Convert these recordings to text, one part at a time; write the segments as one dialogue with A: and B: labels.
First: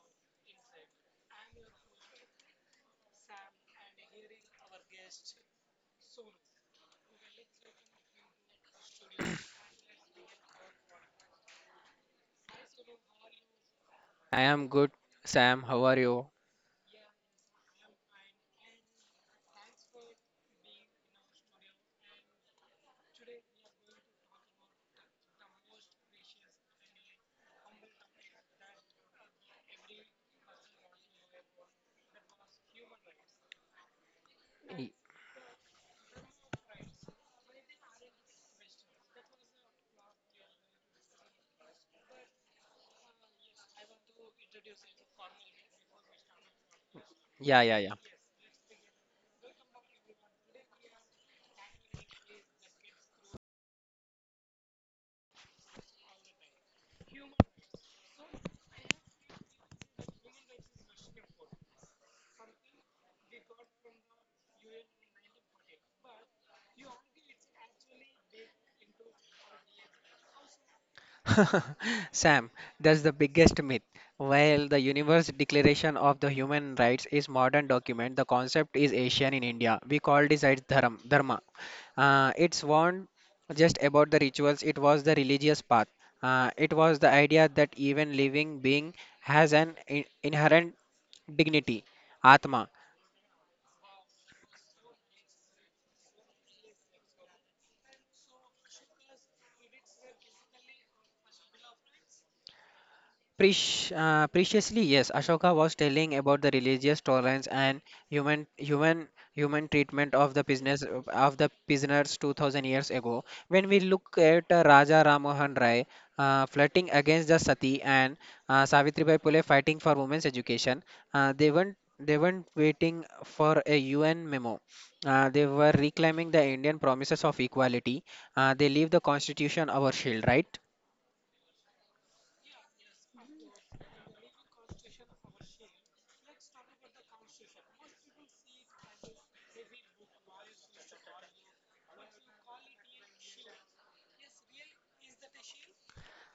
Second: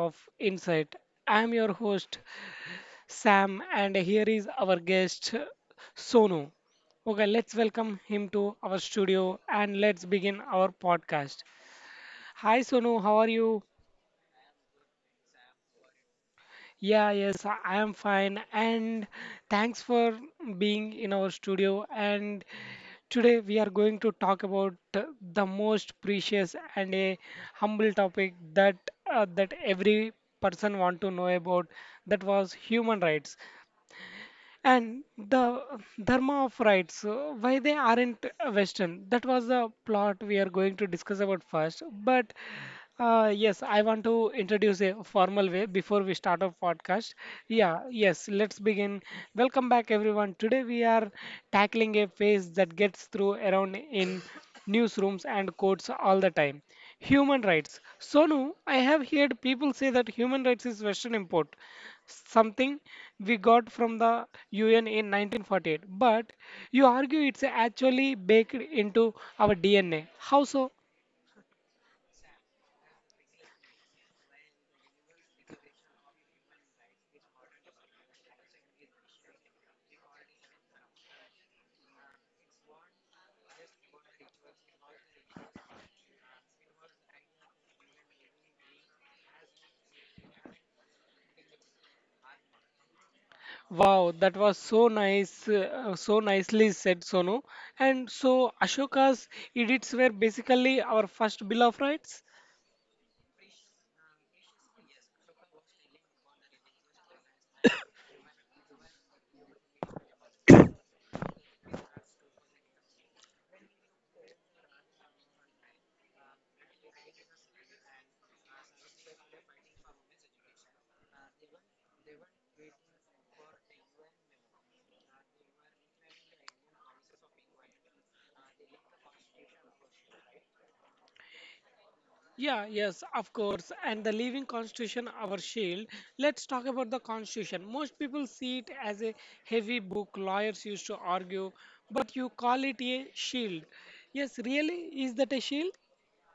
A: of Insight. I am your host, Sam, and here is our guest, Sonu. Okay, let's welcome him to our studio and let's begin our podcast. Hi, Sonu, how are you?
B: I am good, Sam. How are you?
A: Yeah, yes, I am fine. And thanks for being in our studio. And today we are going to talk about the most precious and a humble topic that that every person want to know about. That was human rights
B: Y-
A: and the dharma of rights, why they aren't western. That was the plot we are going to discuss about first, but yes, I want to introduce a formal way before we start our podcast.
B: Yeah,
A: Yeah,
B: yeah,
A: yes, let's begin. Welcome back everyone. Today we are tackling a phase that gets through around in newsrooms and courts all the time: human rights. Sonu, I have heard people say that human rights is western import, something we got from the UN in 1948. But you argue it's actually baked into our DNA. How so?
B: yeah. Sam, that's the biggest myth. While the Universe Declaration of the Human Rights is modern document, the concept is Asian in India. We called it as dharma. It's warned just about the rituals. It was the religious path. It was the idea that even living being has an inherent dignity, atma.
A: Wow, that was so nice, so nicely said, Sonu. And so Ashoka's edicts were basically our first Bill of Rights.
B: Preciously, yes, Ashoka was telling about the religious tolerance and human human treatment of the prisoners 2000 years ago. When we look at Raja Ramohan Rai, flirting against the sati and Savitribai Phule fighting for women's education, they weren't waiting for a UN memo. They were reclaiming the Indian promises of equality. They leave the constitution our shield, right?
A: Yeah, yes, of course. And the living constitution, our shield. Let's talk about the constitution. Most people see it as a heavy book lawyers used to argue, but you call it a shield. Yes, really, is that a shield?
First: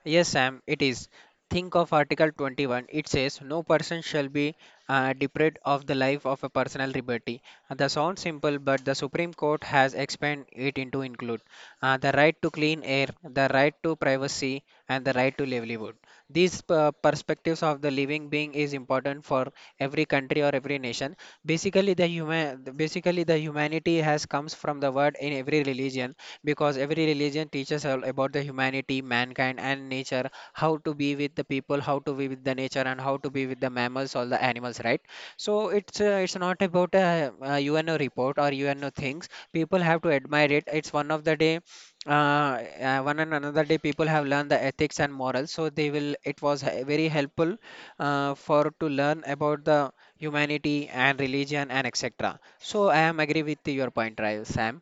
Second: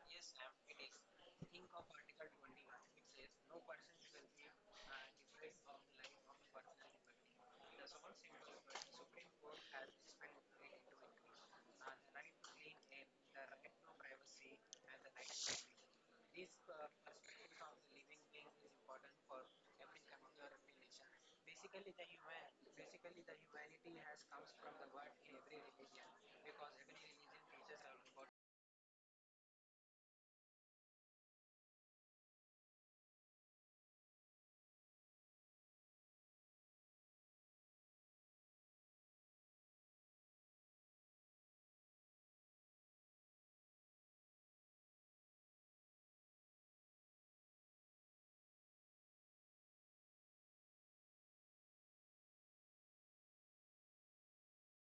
B: Yes, Sam, it is. Think of Article 21. It says, no person shall be deprived of the life of a personal liberty. That sounds simple, but the Supreme Court has expanded it into include the right to clean air, the right to privacy, and the right to livelihood. These perspectives of the living being is important for every country or every nation. Basically, basically the humanity has comes from the word in every religion because every religion teaches all about the humanity, mankind, and nature, how to be with the people, how to be with the nature, and how to be with the mammals, all the animals, right? So it's not about a UNO report or UNO things. People have to admire it. It's one of the day. Uh, one and another day people have learned the ethics and morals so they will it was very helpful, for to learn about the humanity and religion and etc, so I am agree with your point, right, Sam?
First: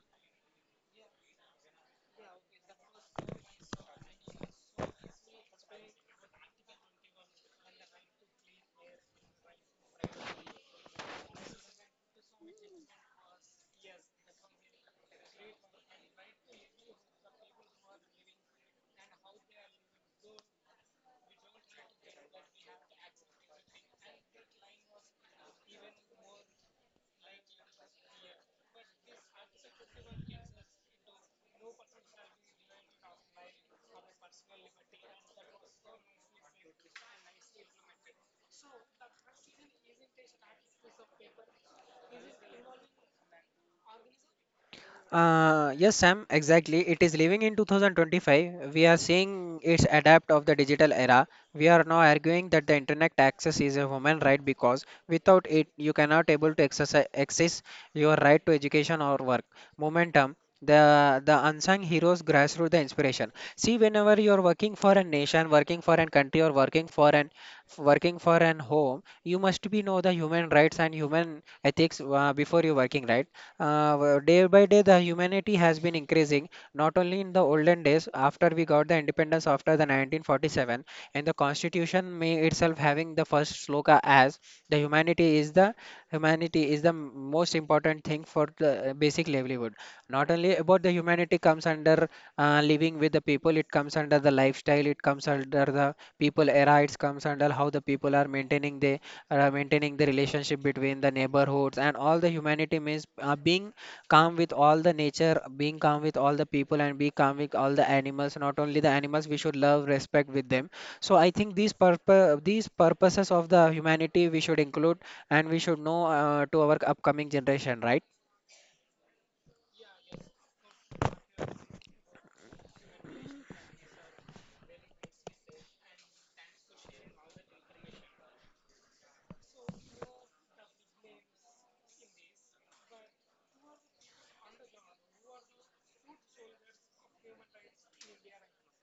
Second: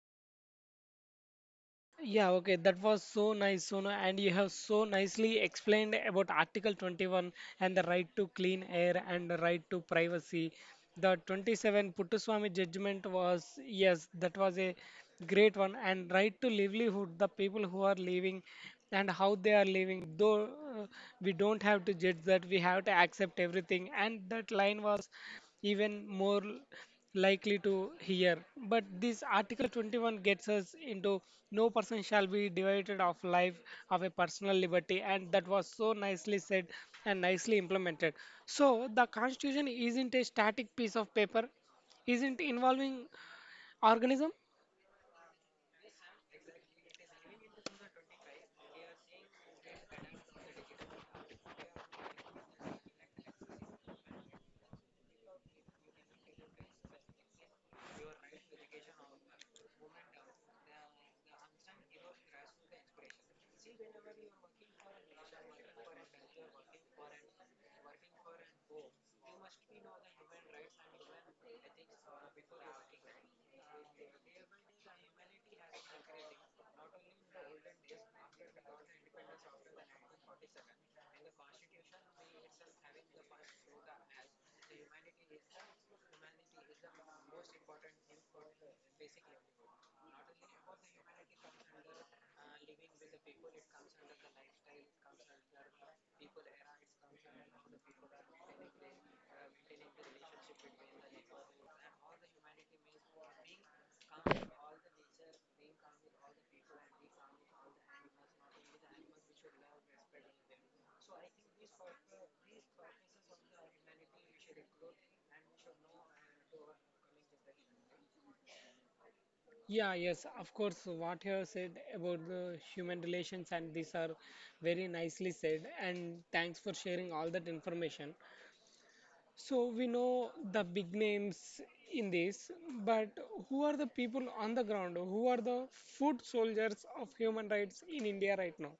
A: Yeah, okay, that was so nice, Sonu, and you have so nicely explained about Article 21 and the right to clean air and the right to privacy. The 27 Puttuswamy judgment was, yes, that was a great one, and right to livelihood, the people who are living and how they are living, though uh, we don't have to judge that, we have to accept everything, and that line was even more likely to hear. But this Article 21 gets us into no person shall be devoted of life of a personal liberty, and that was so nicely said and nicely implemented. So the Constitution isn't a static piece of paper, isn't involving organism.
B: Yes, Sam, exactly. It is living in 2025. We are seeing its adapt of the digital era. We are now arguing that the internet access is a human right because without it, you cannot able to exercise, access your right to education or work. Momentum, the unsung heroes grassroots the inspiration. See, whenever you are working for a nation, working for a country, or working for an home, you must be know the human rights and human ethics, before you working, right? Day by day, the humanity has been increasing, not only in the olden days, after we got the independence after the 1947, and the constitution may itself having the first sloka as the humanity is the humanity is the most important thing for the basic livelihood. Not only about the humanity comes under living with the people, it comes under the lifestyle, it comes under the people era, it comes under how the people are maintaining their maintaining the relationship between the neighborhoods and all. The humanity means being calm with all the nature, being calm with all the people, and be calm with all the animals. Not only the animals, we should love respect with them. So I think these purposes of the humanity we should include and we should know, to our upcoming generation, right?
A: Yeah, yes, of course. What you have said about the human relations and these are very nicely said. And thanks for sharing all that information. So we know the big names in this, but who are the people on the ground? Who are the foot soldiers of human rights in India right now?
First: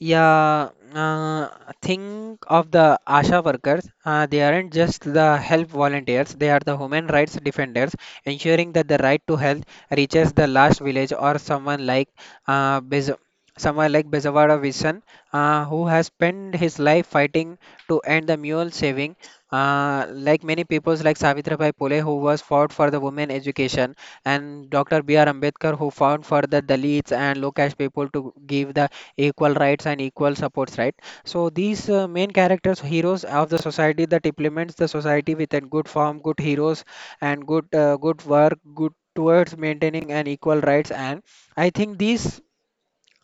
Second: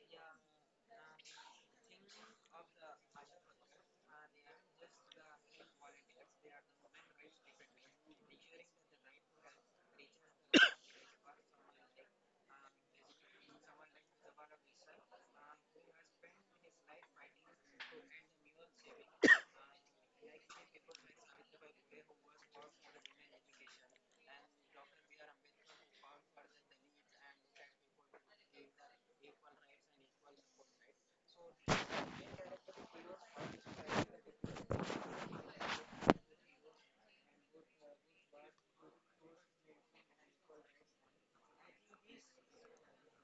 B: Yeah, uh, think of the ASHA workers. They aren't just the help volunteers, they are the human rights defenders, ensuring that the right to health reaches the last village, or someone like uh, Bez- someone like Bezawada Visan, who has spent his life fighting to end the mule saving. Like many peoples like Savitribai Phule who was fought for the women education, and Dr. B.R. Ambedkar who fought for the Dalits and low caste people, to give the equal rights and equal supports, right? So these main characters heroes of the society that implements the society with a good form, good heroes and good, good work good towards maintaining an equal rights. And I think these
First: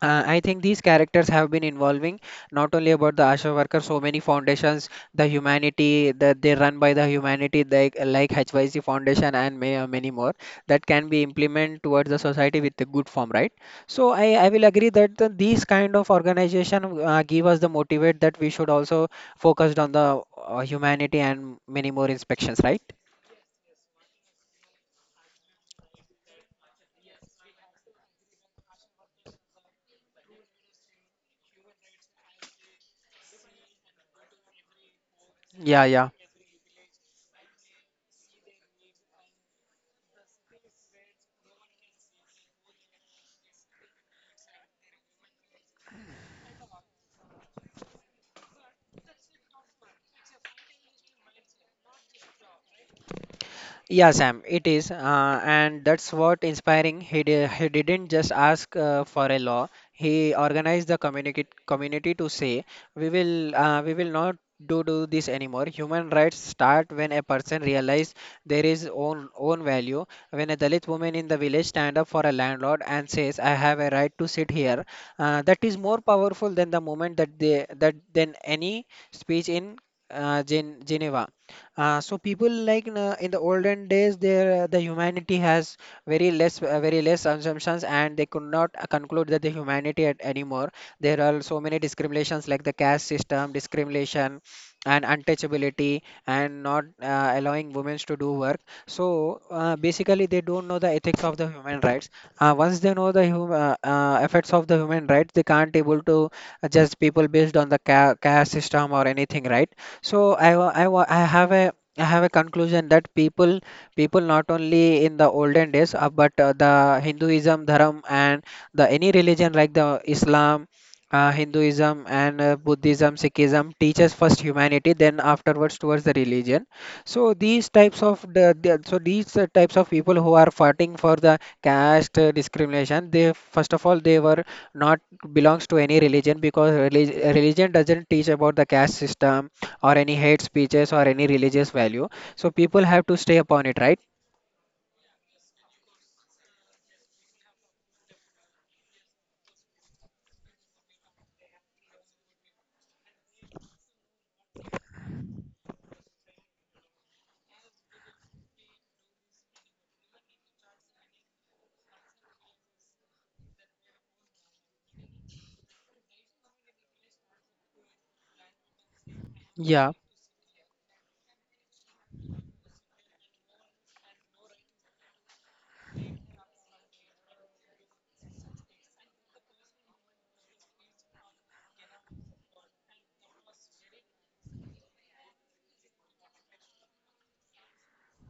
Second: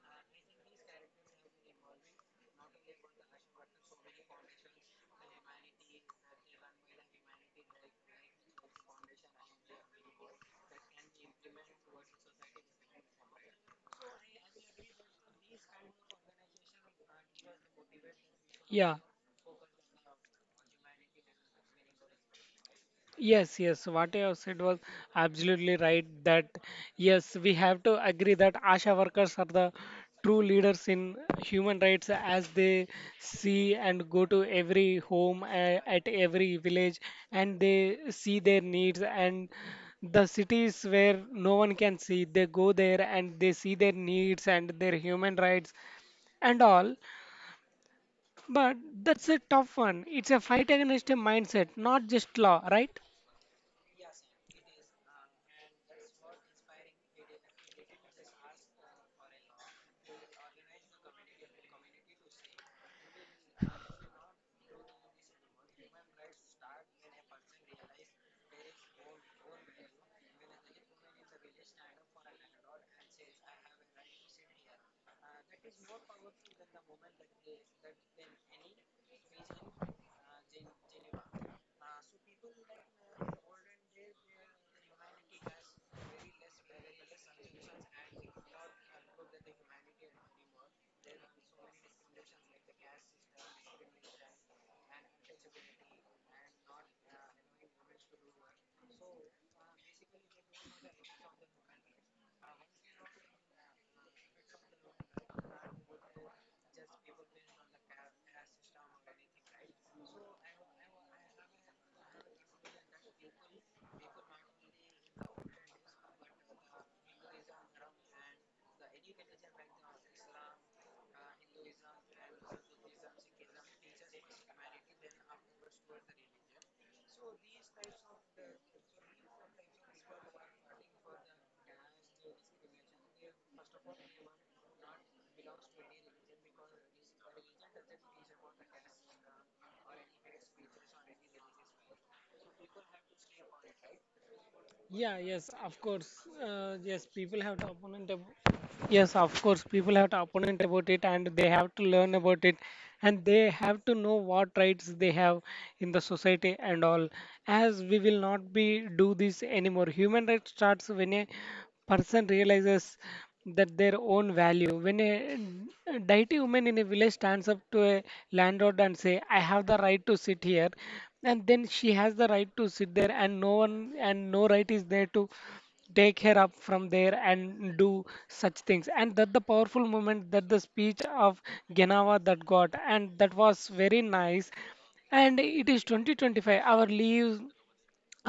B: characters have been involving, not only about the ASHA worker, so many foundations, the humanity that they run by the humanity, like HYC Foundation and may, many more, that can be implemented towards the society with a good form, right? So I will agree that these kind of organization give us the motivate that we should
A: Yeah.
B: also focused on the humanity and many more inspections, right?
A: Yes, yes, what you have said was absolutely right. That yes, we have to agree that ASHA workers are the true leaders in human rights as they see and go to every home,
B: Yeah,
A: at
B: yeah.
A: every village, and they see their needs. And the cities where no one can see, they go there and they see their needs and their human rights and all. But that's a tough one. It's a fight against a mindset, not just law, right?
B: Yeah, Sam, it is, and that's what inspiring. He didn't just ask for a law. He organized the community to say, we will not do this anymore. Human rights start when a person realizes there is own value. When a Dalit woman in the village stand up for a landlord and says, I have a right to sit here, that is more powerful than the moment that they that than any speech in Geneva. So people like in the olden days, the humanity has very less assumptions, and they could not conclude that the humanity at anymore. There are so many discriminations like the caste system, discrimination, and untouchability, and not allowing women to do work. So basically, they don't know the ethics of the human rights. Once they know the effects of the human rights, they can't able to adjust people based on the caste system or anything, right? So I have a conclusion that people not only in the olden days, but the Hinduism dharam and the any religion like the Islam, Hinduism and Buddhism Sikhism, teaches first humanity then afterwards towards the religion. So these types of people who are fighting for the caste discrimination, they first of all they were not belongs to any religion because religion doesn't teach about the caste system or any hate speeches or any religious value. So people have to stay upon it, right?
A: Yeah, yes, of course. Yes, people have the opponent ab- yes, of course, people have to opponent about it and they have to learn about it and they have to know what rights they have in the society and all. As we will not be do this anymore. Human rights starts when a person realizes that their own value. When a deity woman in a village stands up to a landlord and say, I have the
B: Yeah,
A: right to sit here, and then she has the right to sit there and no one and no right is there to take her up from there and do such things, and that the powerful moment that the speech of Genawa that got, and that was very nice. And it is 2025. Our leaves,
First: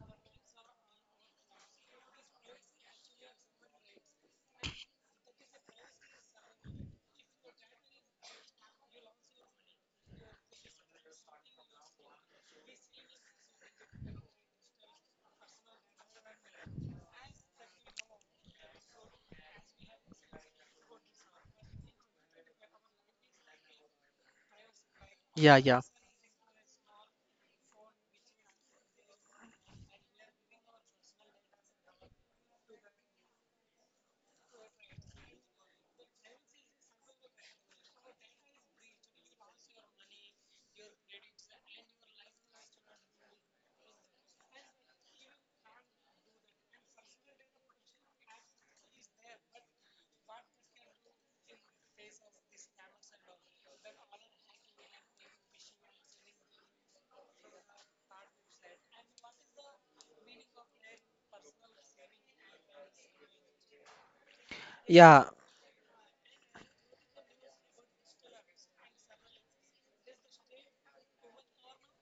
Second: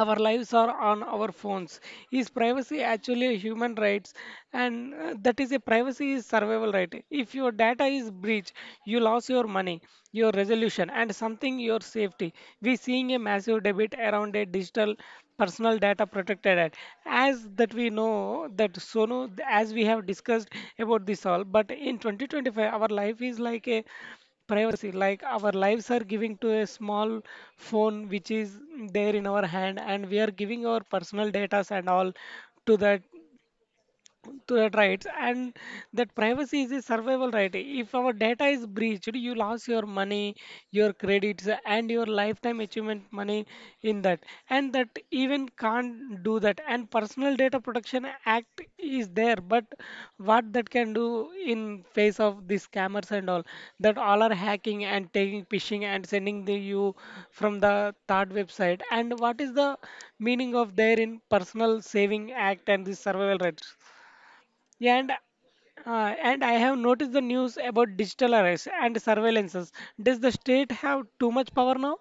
A: our lives are on our phones. Is privacy actually a human rights? And that is, a privacy is survival right. If your data is breached you lost your money, your resolution and something, your safety. We seeing a massive debate around a digital personal data protected act, as that we know that Sono, as we have discussed about this all. But in 2025 our life is like a privacy, like our
B: yeah, yeah,
A: lives are giving to a small phone which is there in our hand and we are giving our personal data and all to that, to that rights. And that privacy is a survival right. If our data is breached you lost your money, your credits and your lifetime achievement money in that, and that even can't do that. And personal data protection act is there, but what that can do in face of these scammers and all, that all are hacking and taking phishing and sending the you from the third website. And what is the meaning of there in personal saving act and the survival rights? Yeah,
B: yeah.
A: and I have noticed the news about digital arrests and surveillances. Does the state have too much power now?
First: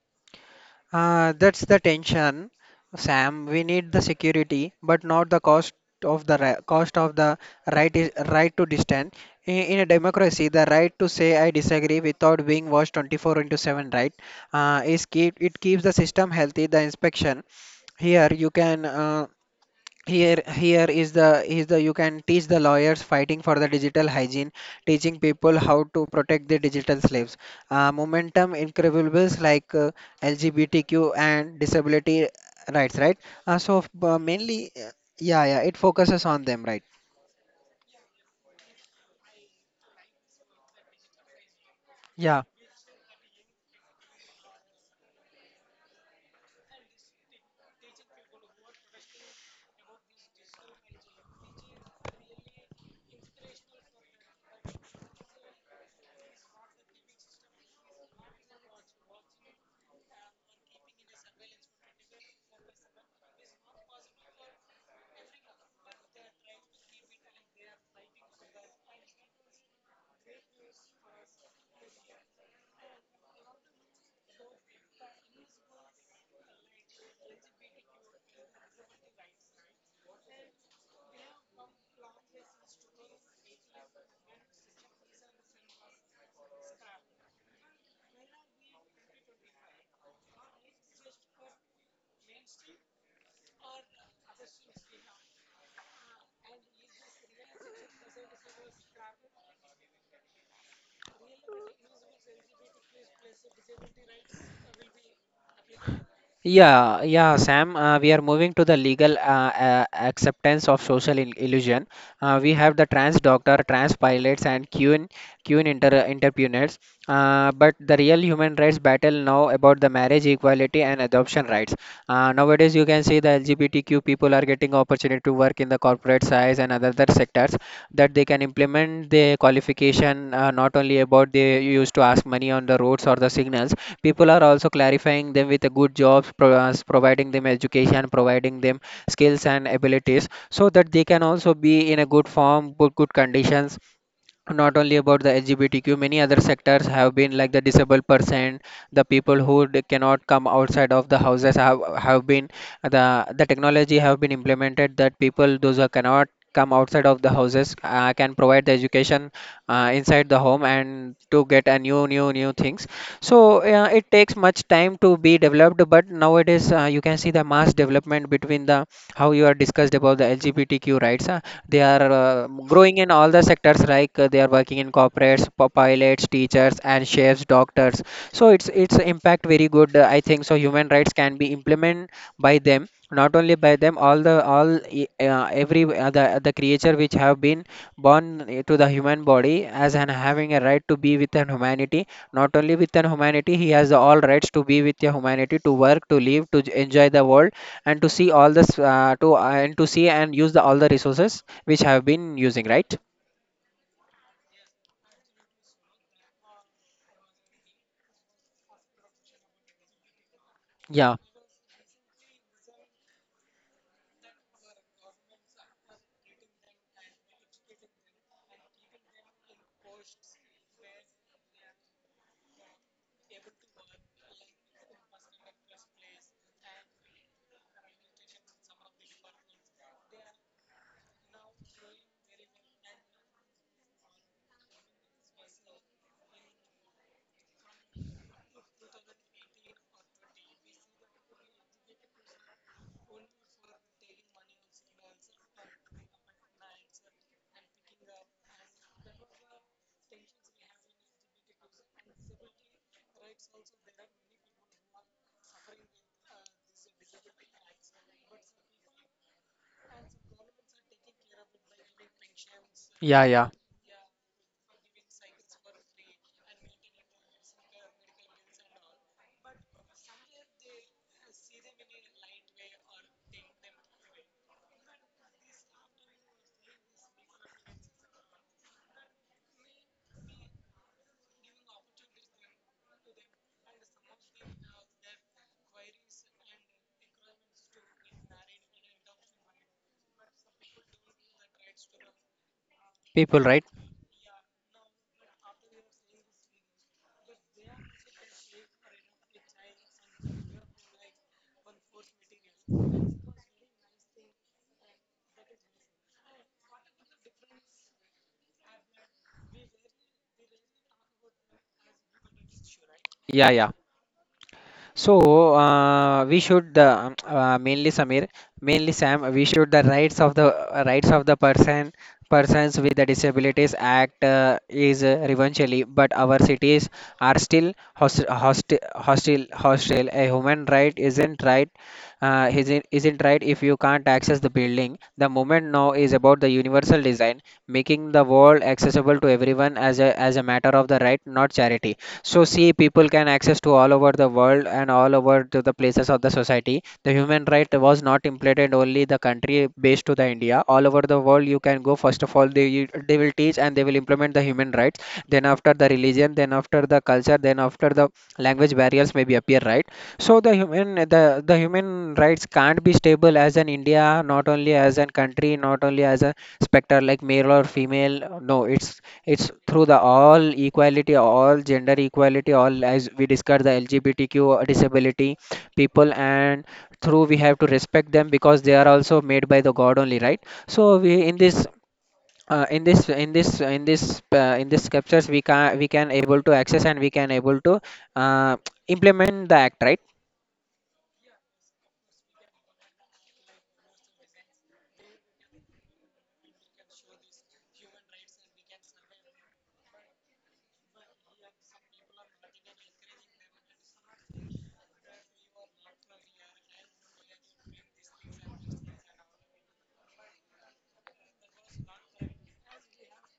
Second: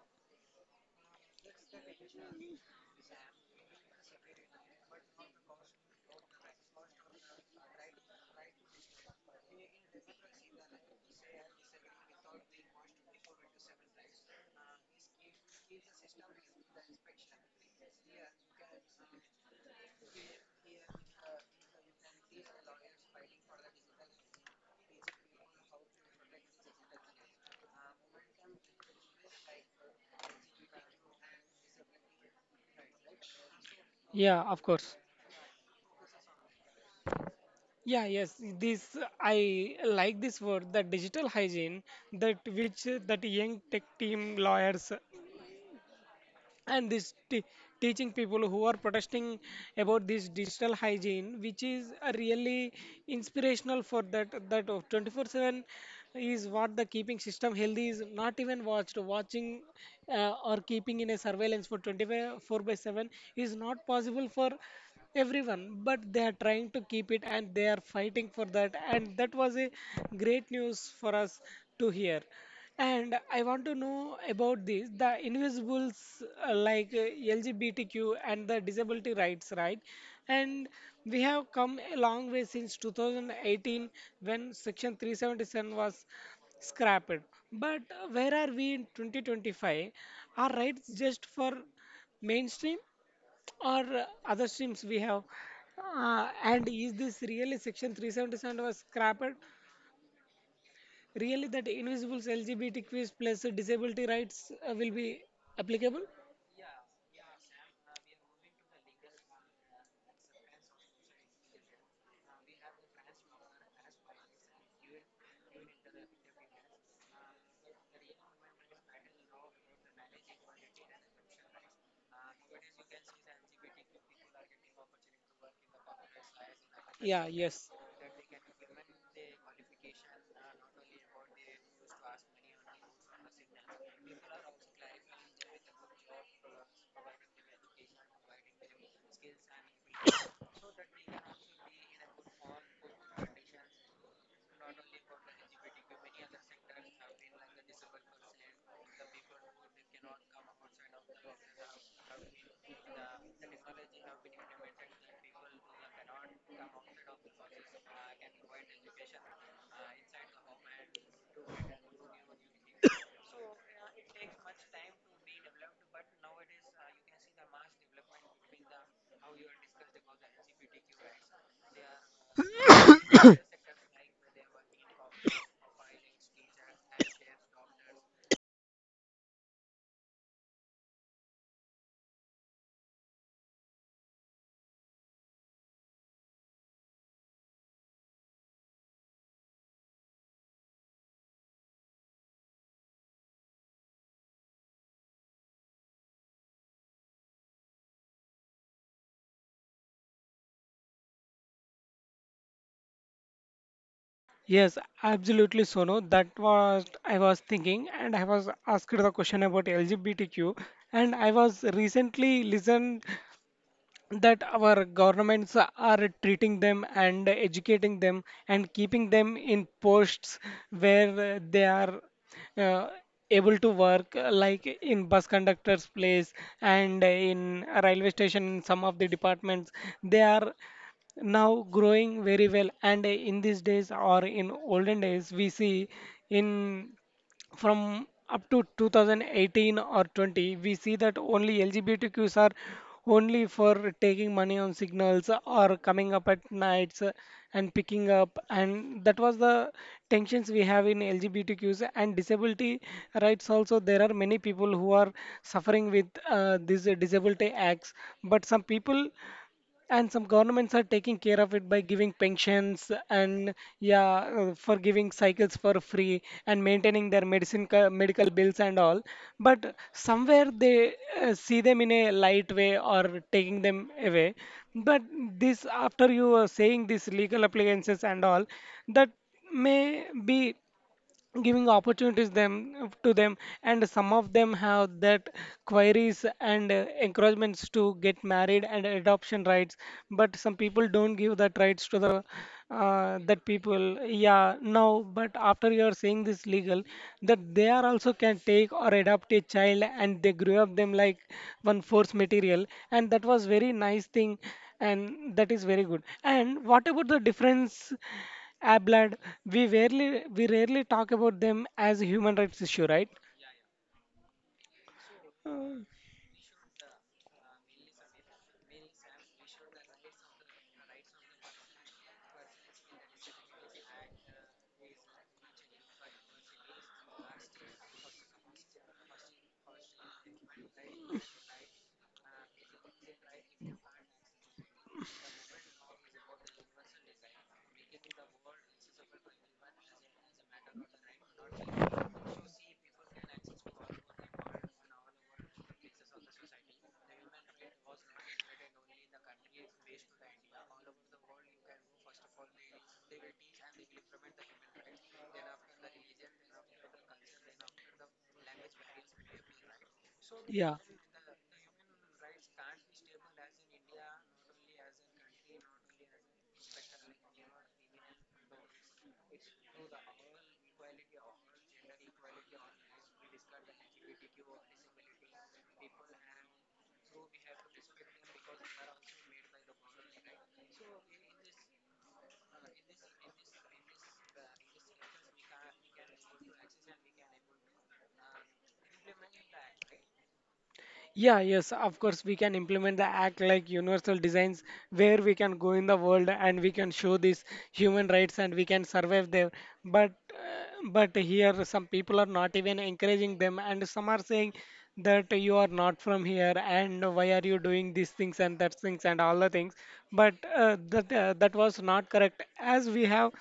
B: That's the tension, Sam. We need the security, but not the cost of the right is right to dissent. In a democracy, the right to say I disagree without being watched 24 into 7, right? Is keep it Keeps the system healthy. The inspection here you can. Here is the you can teach the lawyers fighting for the digital hygiene, teaching people how to protect the digital slaves. Momentum increvables like LGBTQ and disability rights, right? Uh, so uh,
A: Yeah, of
B: mainly, uh,
A: course.
B: yeah, yeah, it focuses on them, right?
A: Yeah, yes, this I like this word, the digital hygiene, that
B: Yeah.
A: which that young tech team lawyers and teaching people who are protesting about this digital hygiene, which is a really inspirational for that, that of 24/7 is what the keeping system healthy, is not even watched watching or keeping in a surveillance for 24 by 7 is not possible for everyone, but they are trying to keep it and they are fighting for that. And that was a great news for us to hear. And I want to know about this the invisibles, uh, like uh, LGBTQ and the disability rights, right? And we have come a long way since 2018 when Section 377 was scrapped. But where are we in 2025? Are rights just for mainstream or other streams we have? And is this really Section 377 was scrapped? Really, that Invisible's LGBTQ plus disability rights will be applicable?
B: Yeah, yeah, Sam. We are moving to the legal acceptance of social illusion. We have the trans doctor, trans pilots, and queen queen inter entrepreneurs. But the real human rights battle now about the marriage equality and adoption rights. Nowadays you can see the LGBTQ people are getting opportunity to work in the corporate size and other
A: Yeah,
B: sectors,
A: yes.
B: that they can implement the qualification, not only about they used to ask money on the roads or the signals. People are also clarifying them with a good jobs, providing them education, providing them skills and abilities, so that they can also be in a good form, good conditions. Not only about the LGBTQ, many other sectors have been like the disabled person, the people who cannot come outside of the houses have been the technology have been implemented that people those who cannot come outside of the houses can provide the education inside the home and to get a new things. So it takes much time to be developed, but nowadays you can see the mass development between the how you are discussed about the LGBTQ rights. They are growing in all the sectors, like they are working in corporates, pilots, teachers, and chefs, doctors. So it's impact very good. I think so. Human rights can be implemented by them, not only by them. All the all e- Every the creature which have been born eh, to the human body as and having a right to be with an humanity. Not only with an humanity, he has all rights to be with a humanity, to work, to live, to enjoy the world, and to see all this, to and to see and use all the resources which have been using, right?
A: Yes, absolutely, Sono. That was I was thinking, and I was asked the question about LGBTQ, and
B: Yeah,
A: I was recently listened that our governments are treating them and educating them and keeping them in posts where they are uh, able to work like in bus conductors place and in a railway station in some of the departments. They are now growing very well, and in these days or in olden days we see in from up to 2018 or 20, we see that only LGBTQs are only for taking money on signals or coming up at nights and picking up. And that was the tensions we have in LGBTQs and disability rights. Also there are many people who are suffering with these disability acts, but some people and some governments are taking care of it by giving pensions
B: yeah, yeah.
A: and yeah, for giving cycles for free and maintaining their medical bills and all. But somewhere they see them in a light way or taking them away. But this after you are saying these legal appliances and all, that may be giving opportunities them to them. And some of them have that queries and encouragements to get married and adoption rights, but some people don't give that rights to the
B: People,
A: that
B: right?
A: people. Yeah, now but after you are saying this legal, that they are also can take or adopt a child and they grew up them like one force material, and that was very nice thing. And that is very good. And what about the difference Abland, we rarely talk about them as a human rights issue, right?
B: Yeah, yeah. So
A: Uh,
B: uh, we should mainly Sam, we should the rights of the persons with the disabilities act is eventually, but our cities are still hostile. A human right isn't right isn't right if you can't access the building. The moment now is about the universal design, making the world accessible to everyone as a matter of the right, not charity. So see, people can access to all over the world and all over to the places of the society. The human right was not implemented only the country based to the India. All over the world, you can go. First of all, they will teach and they will implement the human rights. Then after the religion, then after the culture, then after the language barriers maybe appear, right? So the
A: yeah,
B: human the the human rights can't be stable as an India, not only as a country, not only as a specter like male or female. No, it's through the all equality, all gender equality, all as we discussed the LGBTQ disability people. And through we have to respect them because they are also made by the god only, right? So we, in this in this in this in this in this scriptures, we can able to access, and we can able to uh, implement the act, right?
A: yeah, yes, of course we can implement the act like universal designs where we can go in the world and we can show these human rights and we can survive there. But here some people are not even encouraging them and some are saying that you are not from here and why are you doing these things and that things and all the things. But that was not correct. As we have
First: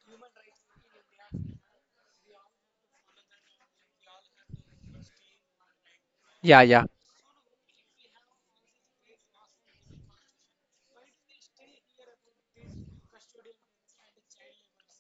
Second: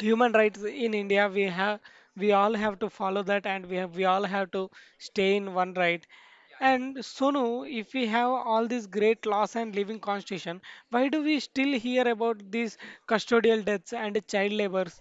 A: human rights in India, we have we all have to follow that, and we have we all have to stay in one right.
B: Yeah, yeah.
A: And Sonu, if we have all these great laws and living constitution, why do we still hear about these custodial deaths and child labors?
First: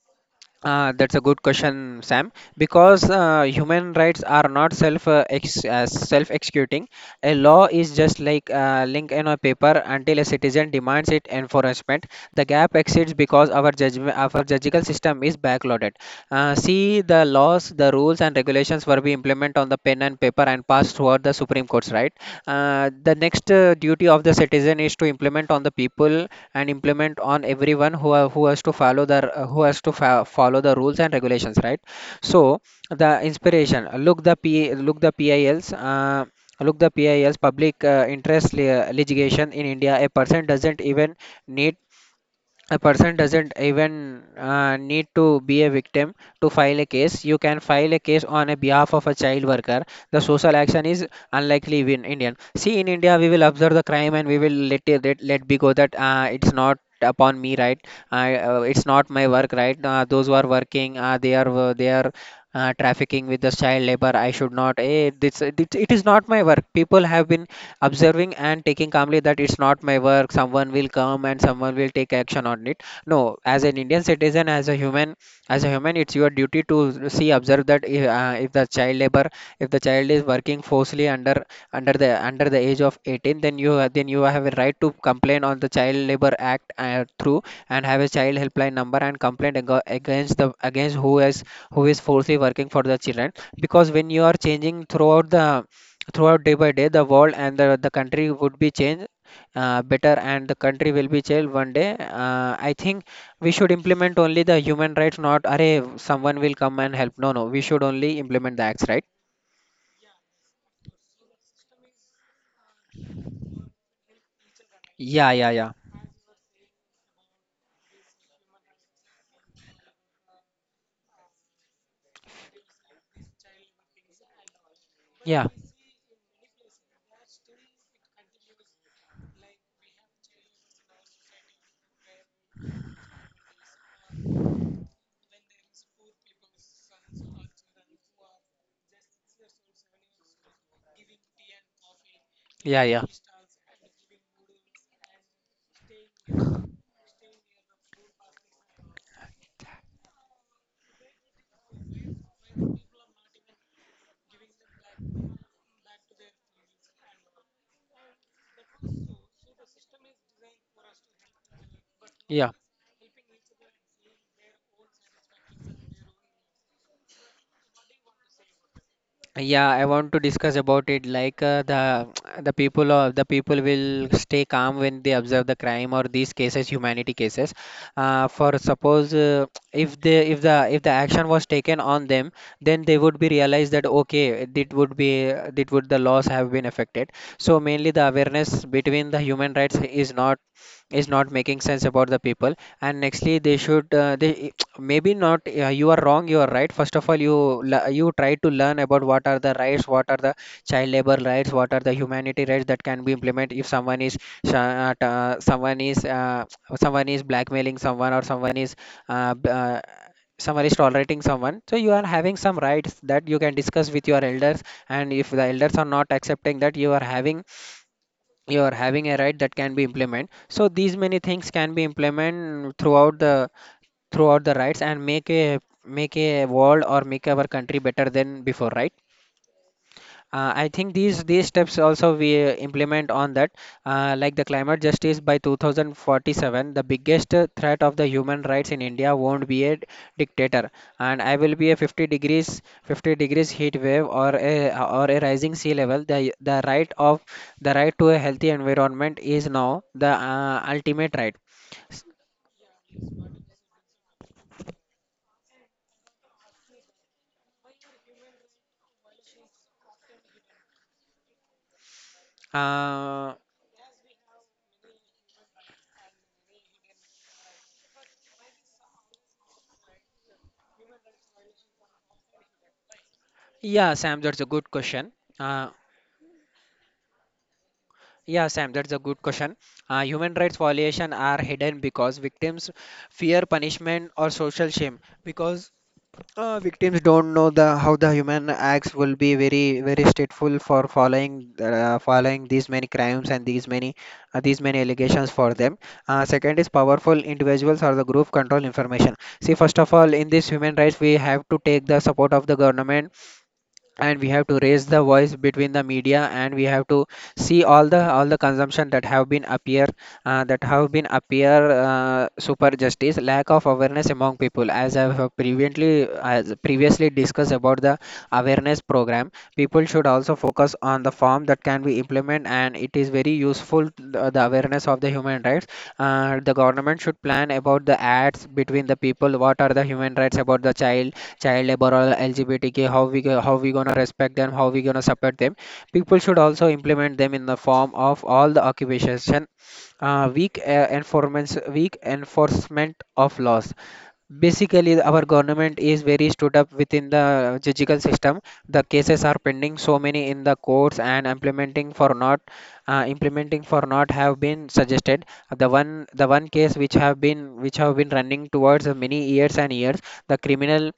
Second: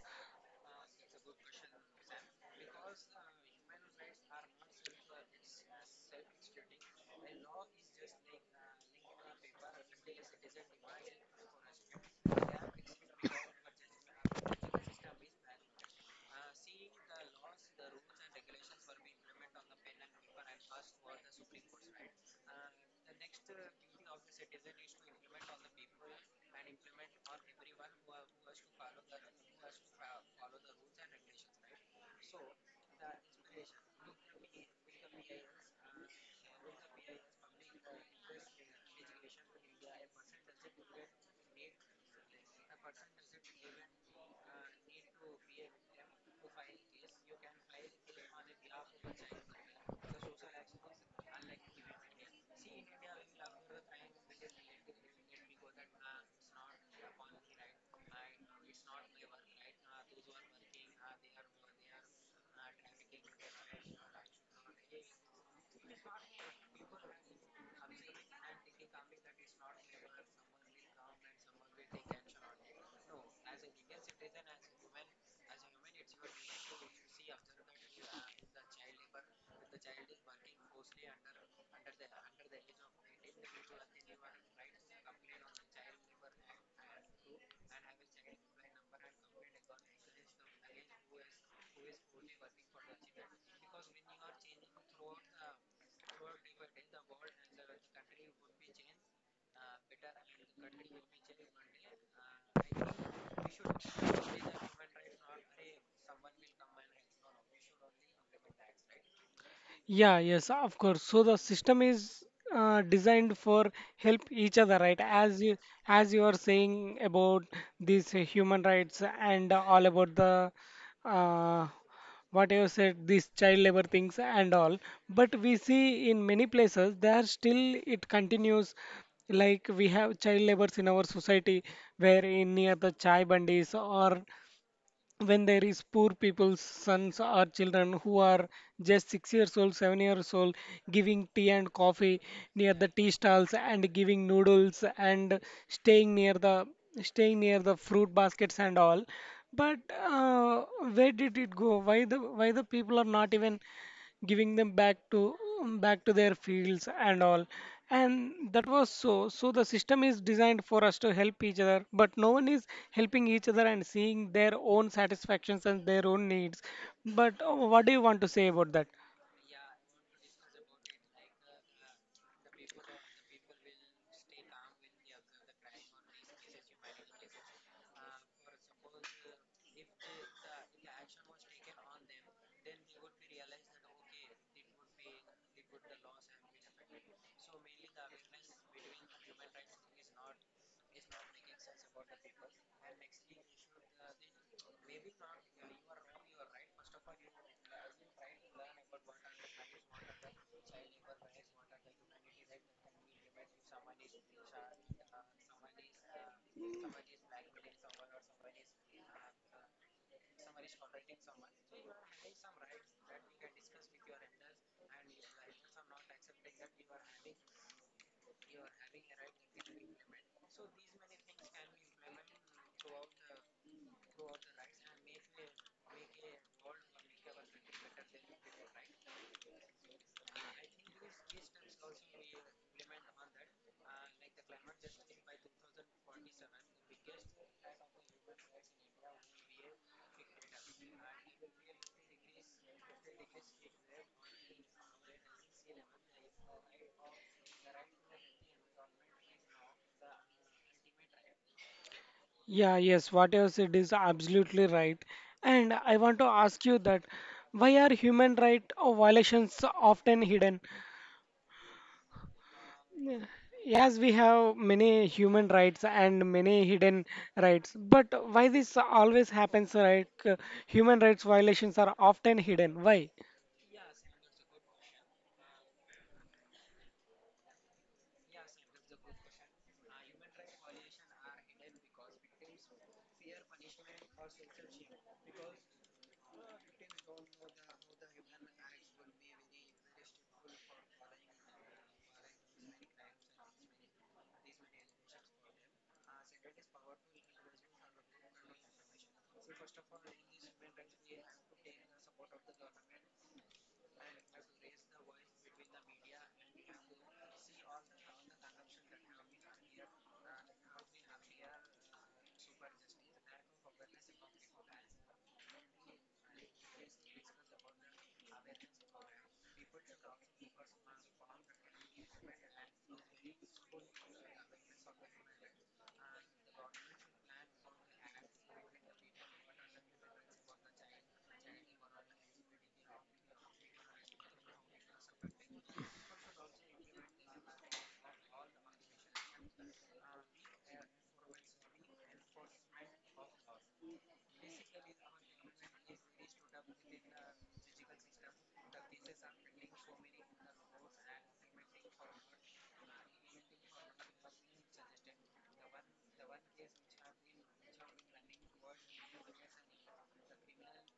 B: That's a good question, Sam. Because human rights are not self executing. A law is just like a link in a paper until a citizen demands it enforcement. The gap exists because our judicial system is backloaded. See, the laws, the rules and regulations were we implement on the pen and paper, and passed throughout the Supreme Courts, right? The next duty of the citizen is to implement on the people, and implement on everyone who are, who has to fa- follow the rules and regulations, right? So the inspiration. Look the PILs. Public interest litigation in India, need a person doesn't even need to be a victim to file a case. You can file a case on a behalf of a child worker. The social action is unlikely in Indian. See, in India, we will observe the crime, and we will let be go that it's not upon me, right? It's not my work, right? Those who are working, they are trafficking with the child labor, I should not, it is not my work. People have been observing and taking calmly that it's not my work. Someone will come and someone will take action on it. No. As an indian citizen, as a human, it's your duty to see, observe that if the child labor if the child is working forcefully under the age of 18. Then you have a right to complain on the child labor act, through, and have a child helpline number, and complaint against who is falsely working for the children. Because when you are changing throughout the throughout day by day, the world and the country would be changed better, and the country will be changed one day. I think we should implement only the human rights, not array. Someone will come and help. No, no, we should only implement the acts, right?
A: Yeah, yes, of course. So the system is designed for help each other, right?
B: Yeah,
A: As
B: yeah,
A: you,
B: yeah.
A: as you are saying about these human rights and all about the uh, what you said, these child labor things and all. But
B: Yeah,
A: we see in many places there still it continues. Like we have child labors in our society, where in near the chai bandis or when there is poor people's sons or children who are just 6 years old, 7 years old, giving tea and coffee near
B: yeah,
A: the
B: yeah,
A: tea stalls and giving noodles and staying near the staying near the fruit baskets and all. But where did it go? Why the people are not even giving them back to their fields and all. And that was so the system is designed for us to help each other, but no one
B: yeah.
A: is helping each other and seeing their own satisfactions and their own needs. But What do you want to say about that?
B: Yeah, I want to discuss about it. Like, the the people of the people will stay calm when they observe the crime or these cases, humanity cases. For suppose, if the action was taken on them, then they would be realized that okay, it would, the laws have been affected. So mainly the awareness between the human rights is not, making sense about the people. And nextly they should, they maybe not, you are wrong, you are right. First of all, you try to learn about what are the rights, what are the child labor rights, what are the humanity rights that can be implemented. If someone is sh- uh, t- uh, someone is uh, someone is blackmailing someone, or someone is uh, b- uh, tolerating someone. So you are having some rights that you can discuss with your elders. And if the elders are not accepting, that you are having, a right that can be implement. So these many things can be implement throughout the rights, and make a make a world, or make our country better than before, right? I think these steps also we implement on that, like the climate justice by 2047. The biggest threat of the human rights in India won't be a dictator, and I will be a 50 degrees heat wave, or a rising sea level. The right to a healthy environment is now the ultimate right. S-
A: Yeah, yes, what you have said is absolutely right. And I want to ask you that, why are human right violations often hidden?
B: Uh,
A: Yes, we have many human rights and many hidden rights. But why this always happens, right? Human rights violations are often hidden. Why?
B: yeah, Sam, that's a good question. Uh, Yeah, Sam, that's a good question. Human rights violations are hidden because victims fear punishment or social shame. Because victims don't know the, how the human acts will be very very stateful for following, these many crimes, and these many, these many allegations for them. Second is powerful individuals or the group control information. See, first of all, in this human rights, we have to take the support of the government, and we have to raise the voice between the media, and we have to see all the, consumption that have been appear, super justice, lack of awareness among people, as I have previously, as previously discussed about the awareness program. People should also focus on the form that can be implement, and it is very useful, the, awareness of the human rights. The government should plan about the ads between the people, what are the human rights about the child labor or LGBTQ, how we how we gonna respect them, how we gonna support them. People should also implement them in the form of all the occupations. Weak enforcement of laws. Basically our government is very stood up within the judicial system. The cases are pending so many in the courts, and implementing for not have been suggested. The one case, which have been running towards many years and years. the criminal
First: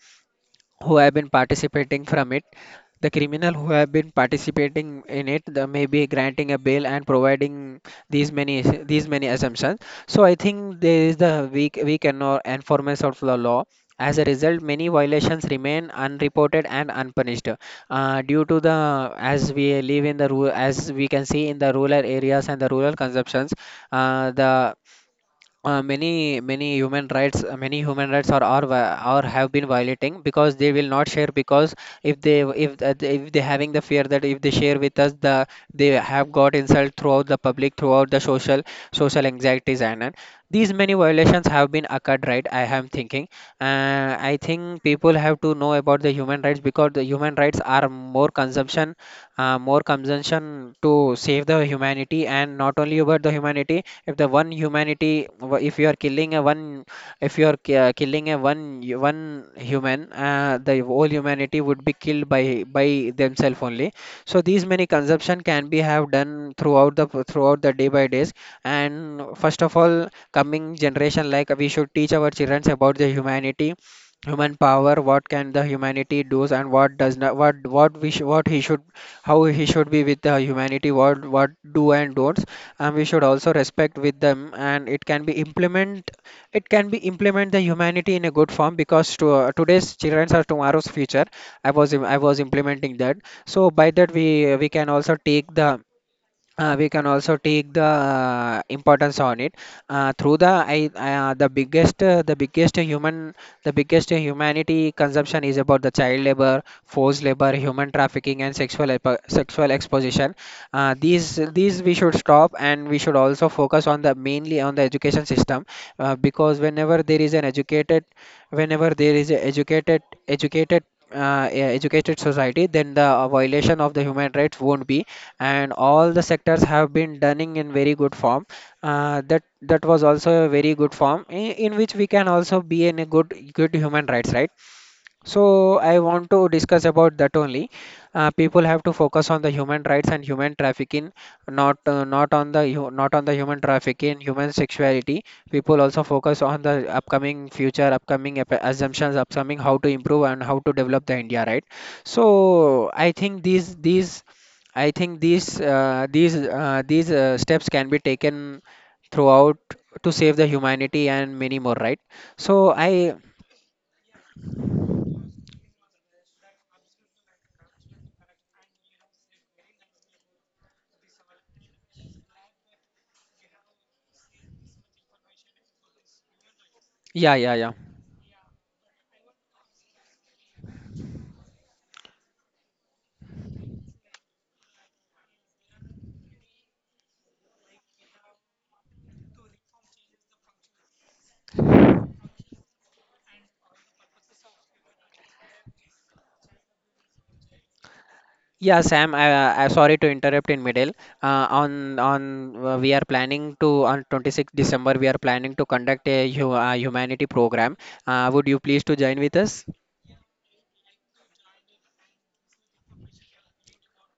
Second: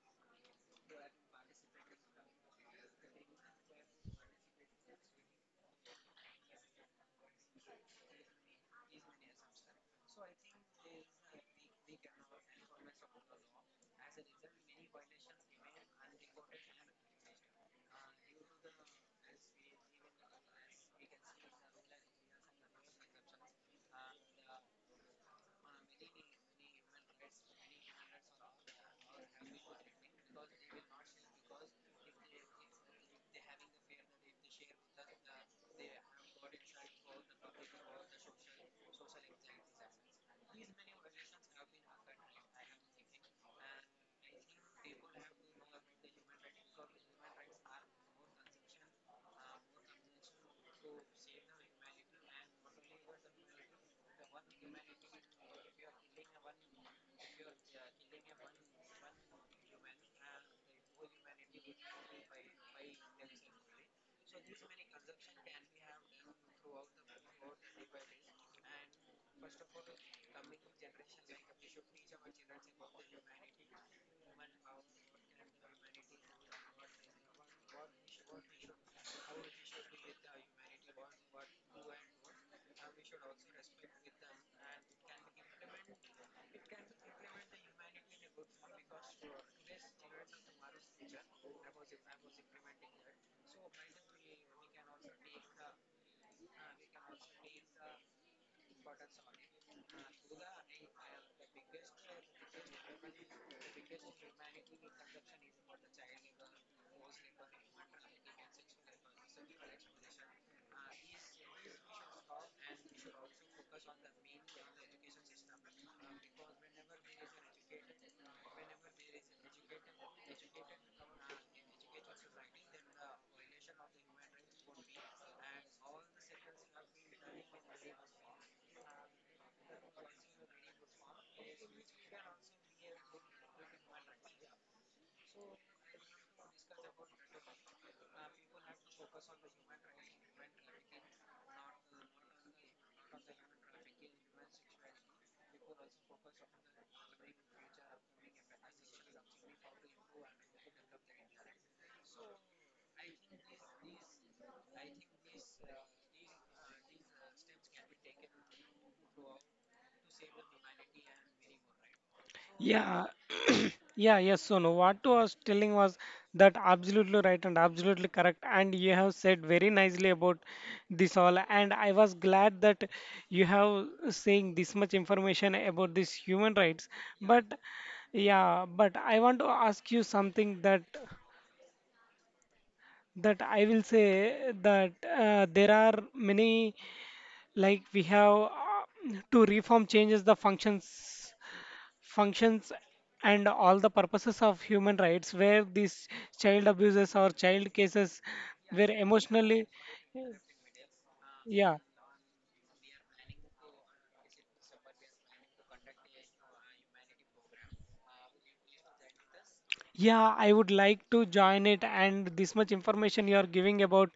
B: who have been participating from it the criminal who have been participating in it, the may be granting a bail, and providing these many, assumptions. So I think there is the weak and or enforcement of the law. As a result, many violations remain unreported and unpunished. Due to the As we live in the rural, as we can see in the rural areas and the rural consumptions. The Many human rights, are, are have been violating, because they will not share, because if they having the fear that if they share with us, the, they have got insult throughout the public, throughout the social anxieties and all. These many violations have been occurred, right? I am thinking. I think people have to know about the human rights, because the human rights are more consumption, more consumption, to save the humanity. And not only about the humanity, if the one humanity, if you are killing a one if you are ki- killing a one human, the whole humanity would be killed by themselves only. So these many consumption can be have done throughout the day by days. And first of all, coming generation, like we should teach our children about the humanity. Human power, what can the humanity does and what does not, what we should, what he should, how he should be with the humanity, what do and don'ts. And we should also respect with them, and it can be implement the humanity in a good form, because today's children are tomorrow's future. I was implementing that. So by that, we can also take the, importance on it. Through the, the biggest human the biggest humanity consumption is about the child labor, forced labor, human trafficking, and sexual exposition. These we should stop, and we should also focus on the, mainly on the education system. Because whenever there is a educated educated society, then the violation of the human rights won't be, and all the sectors have been running in very good form. That was also a very good form, in which we can also be in a good human rights, right? So I want to discuss about that only. People have to focus on the human rights and human trafficking, not, on the, not on the human trafficking, human sexuality. People also focus on the upcoming future, upcoming, assumptions, upcoming how to improve and how to develop the India, right? So I think these these steps can be taken throughout, to save the humanity and many more, right? So
A: Yeah,
B: I,
A: yeah, yes, Sonu. What I was telling was that absolutely right and absolutely correct. And you have said very nicely about this all. And I was glad that you have saying this much information about this human rights.
B: yeah,
A: But
B: yeah, yeah.
A: yeah, but I want to ask you something. That. That I will say that there are many, like we have to reform changes the functions, functions and all the purposes of human rights, where these child abuses or child cases
B: Yeah,
A: where
B: Sam, I
A: emotionally,
B: sorry to interrupt in middle.
A: yeah.
B: On we are planning to, on 26th December we are planning to conduct a, humanity program. Would you please to join with us?
A: Yeah, I would like to join it. And this much information you are giving about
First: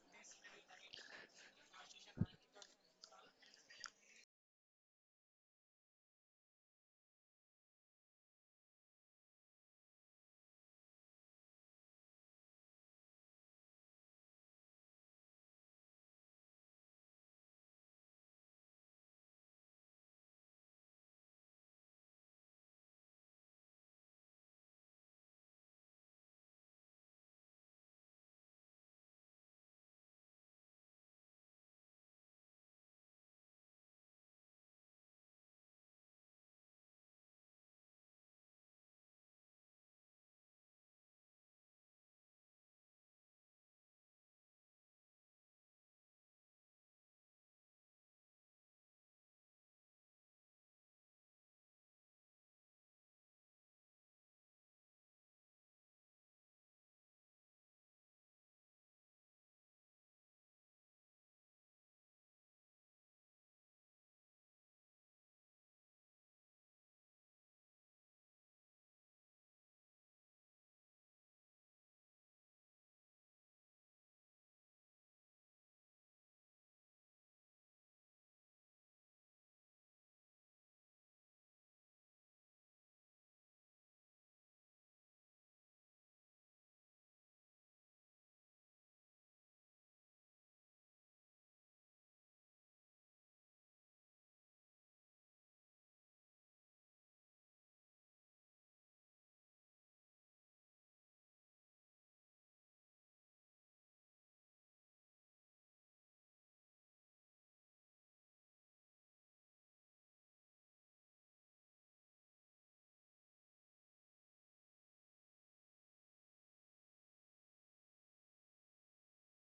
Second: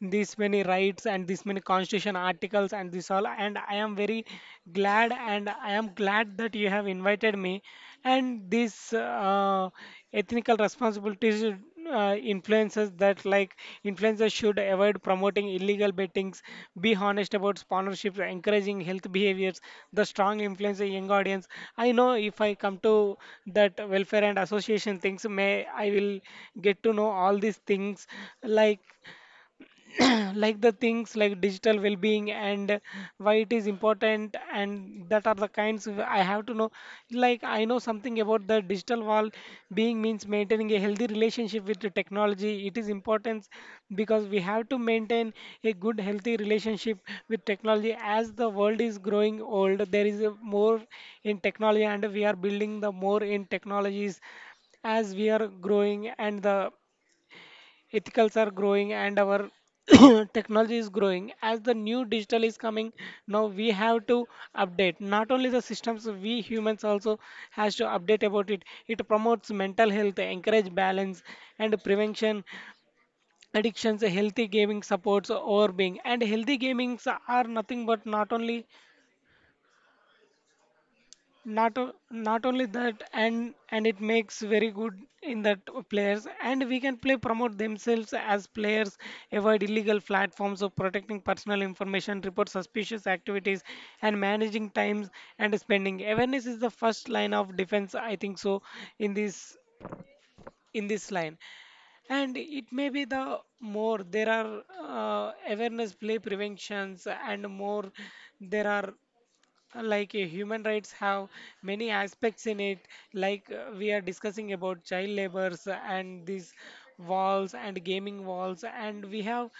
A: this many rights and this many constitution articles and this all. And I am very glad, and I am glad that you have invited me. And this ethical responsibilities, influencers that, like, influencers should avoid promoting illegal bettings, be honest about sponsorships, encouraging health behaviors, the strong influence a young audience. I know if I come to that welfare and association things, may I will get to know all these things, like like the things like digital well-being and why it is important and that are the kinds of- I have to know. Like, I know something about the digital wall being means maintaining a healthy relationship with the technology. It is important because we have to maintain a good healthy relationship with technology. As the world is growing old, there is a more in technology, and we are building the more in technologies. As we are growing and the ethicals are growing, and our technology is growing as the new digital is coming. Now we have to update not only the systems, we humans also has to update about it. It promotes mental health, encourage balance and prevention addictions. Healthy gaming supports overbeing, and healthy gamings are nothing but not only that. And it makes very good in that players, and we can play promote themselves as players, avoid illegal platforms, of protecting personal information, report suspicious activities and managing times and spending. Awareness is the first line of defense, I think so. In this in this line. And it may be the more there are, awareness play preventions, and more there are, like, human rights have many aspects in it. Like, we are discussing about child labors and these walls and gaming walls. And we have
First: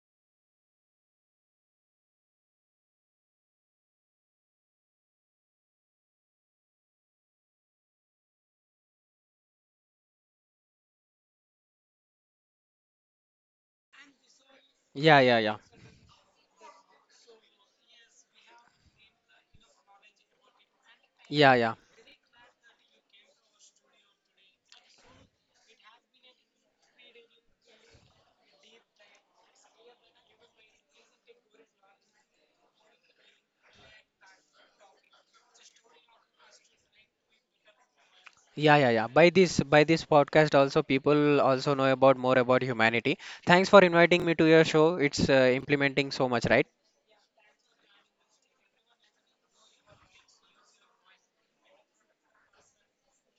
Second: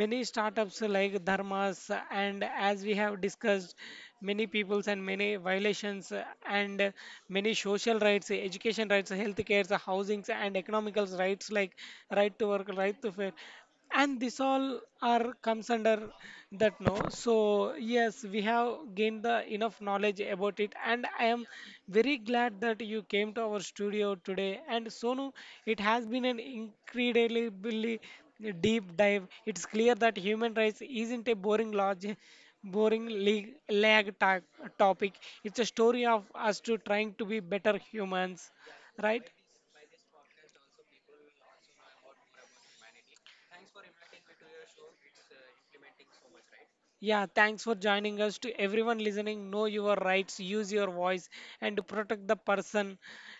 A: many startups like dharmas, and as we have discussed many peoples and many violations, and many social rights, education rights, health cares, housings and economical rights, like right to work, right to fair, and this all
B: Yeah,
A: are
B: yeah, yeah.
A: comes under that. No, so yes, we have gained the enough knowledge about it, and I am
B: Yeah, yeah.
A: very glad that you came to our studio today. And Sonu, it has been an incredibly deep dive. It's clear that human rights isn't a boring large, boring leg, lag ta- topic. It's a story of us to trying to be better humans,
B: Yeah, yeah, yeah.
A: right?
B: By this podcast also people also know about more about humanity. Thanks for inviting me to your show. It's implementing so much, right?
A: Yeah, thanks for joining us. To everyone listening, know your rights, use your voice, and protect the person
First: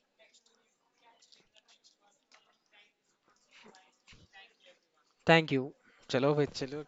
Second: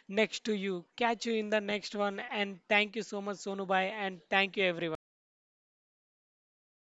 A: next to you. Catch you in the next one, and thank you so much, Sonu Bhai, and thank you everyone.
B: Thank you. चलो भाई चलो